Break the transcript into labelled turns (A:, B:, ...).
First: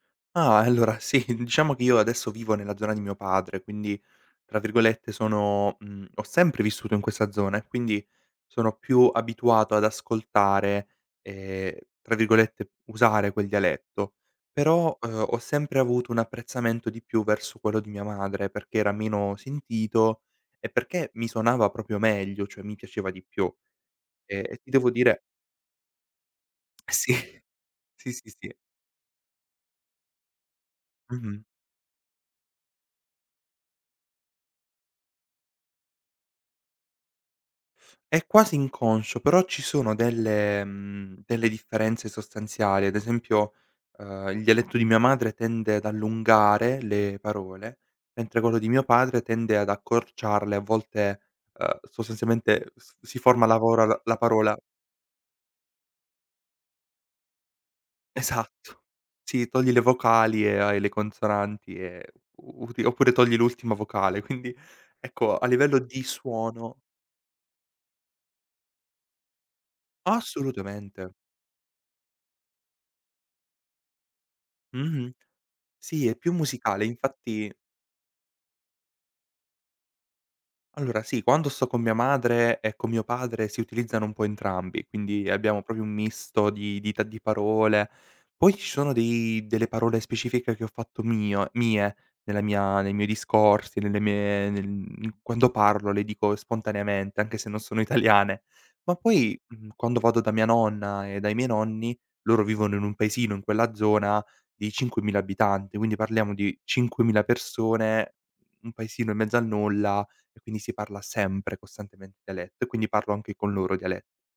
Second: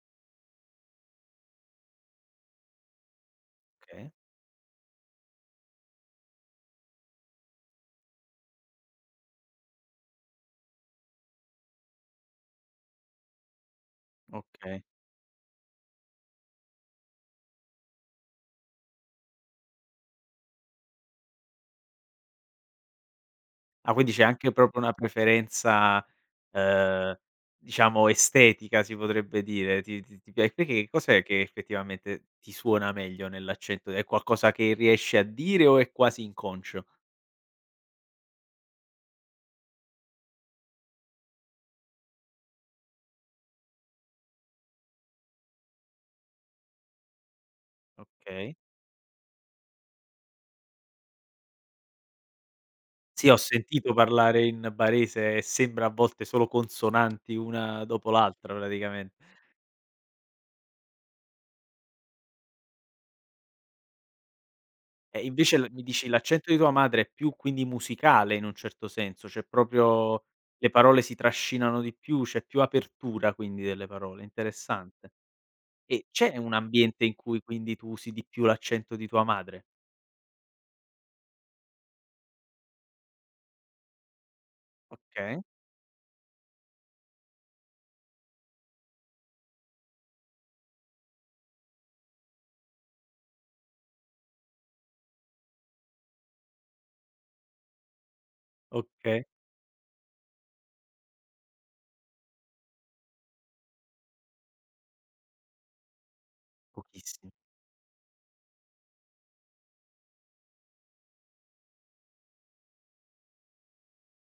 A: Ah, allora, sì. Diciamo che io adesso vivo nella zona di mio padre, quindi
B: Okay.
A: tra virgolette sono mhmm, ho "sempre" vissuto in questa zona e quindi sono più abituato ad ascoltare ehm, tra virgolette "usare" quel dialetto.
B: Okay.
A: Però, uhm, ho sempre avuto un apprezzamento di più verso quello di mia madre perché era meno sentito e perché mi suonava proprio meglio, cioè, mi piaceva di più.
B: Ah, quindi c'è
A: Ehm,
B: anche
A: e ti
B: proprio
A: devo
B: una
A: dire
B: preferenza,
A: Sì.
B: uhm, diciamo
A: Sì, sì, sì.
B: estetica si potrebbe dire. Ti ti ti pia perché? Cos'è che
A: Mh-mh.
B: effettivamente ti suona meglio nell'accento? È qualcosa che riesci a dire o è quasi inconscio?
A: È quasi inconscio, però ci sono delle mhmm, delle differenze sostanziali. Ad esempio, uhm, il dialetto di mia madre tende ad allungare le parole, mentre
B: Okay.
A: quello di mio padre tende ad accorciarle, a volte, uhm, sostanzialmente s si
B: Sì, ho
A: forma la
B: sentito
A: vorol la
B: parlare
A: parola
B: in barese e sembra a volte solo consonanti una dopo l'altra
A: Esatto.
B: praticamen
A: Sì, togli le vocali e hai le consonanti e u util oppure togli l'ultima vocale. Quindi,
B: E
A: ecco a
B: invece l
A: livello
B: mi
A: di
B: dici l'accento di tua
A: suono
B: madre è più quindi musicale in un certo senso, cioè, proprio le parole
A: Assolutamente.
B: si trascinano di più, c'è più apertura quindi delle parole. Interessante.
A: Mh-mh.
B: E
A: Sì, è più
B: c'è un
A: musicale
B: ambiente in cui
A: infatti
B: quindi tu usi di più l'accento di tua madre?
A: Allora, sì. Quando sto con mia madre e con mio padre si utilizzano un po' entrambi, quindi
B: Okay.
A: abbiamo proprio un misto di dita di parole. Poi ci sono dei delle parole specifiche che ho fatto mio mie nella mia nei miei discorsi, nelle mie nel mhmm, quando parlo le dico spontaneamente anche se non sono italiane. Ma
B: Okay.
A: poi, mhmm, quando vado da mia nonna e dai miei nonni, loro vivono in un paesino in quella zona di 5000 abitanti, quindi parliamo di 5000
B: Pochissi
A: persone, n un paesino in mezzo al nulla e quindi si parla sempre costantemente dialetto e quindi parlo anche con loro diale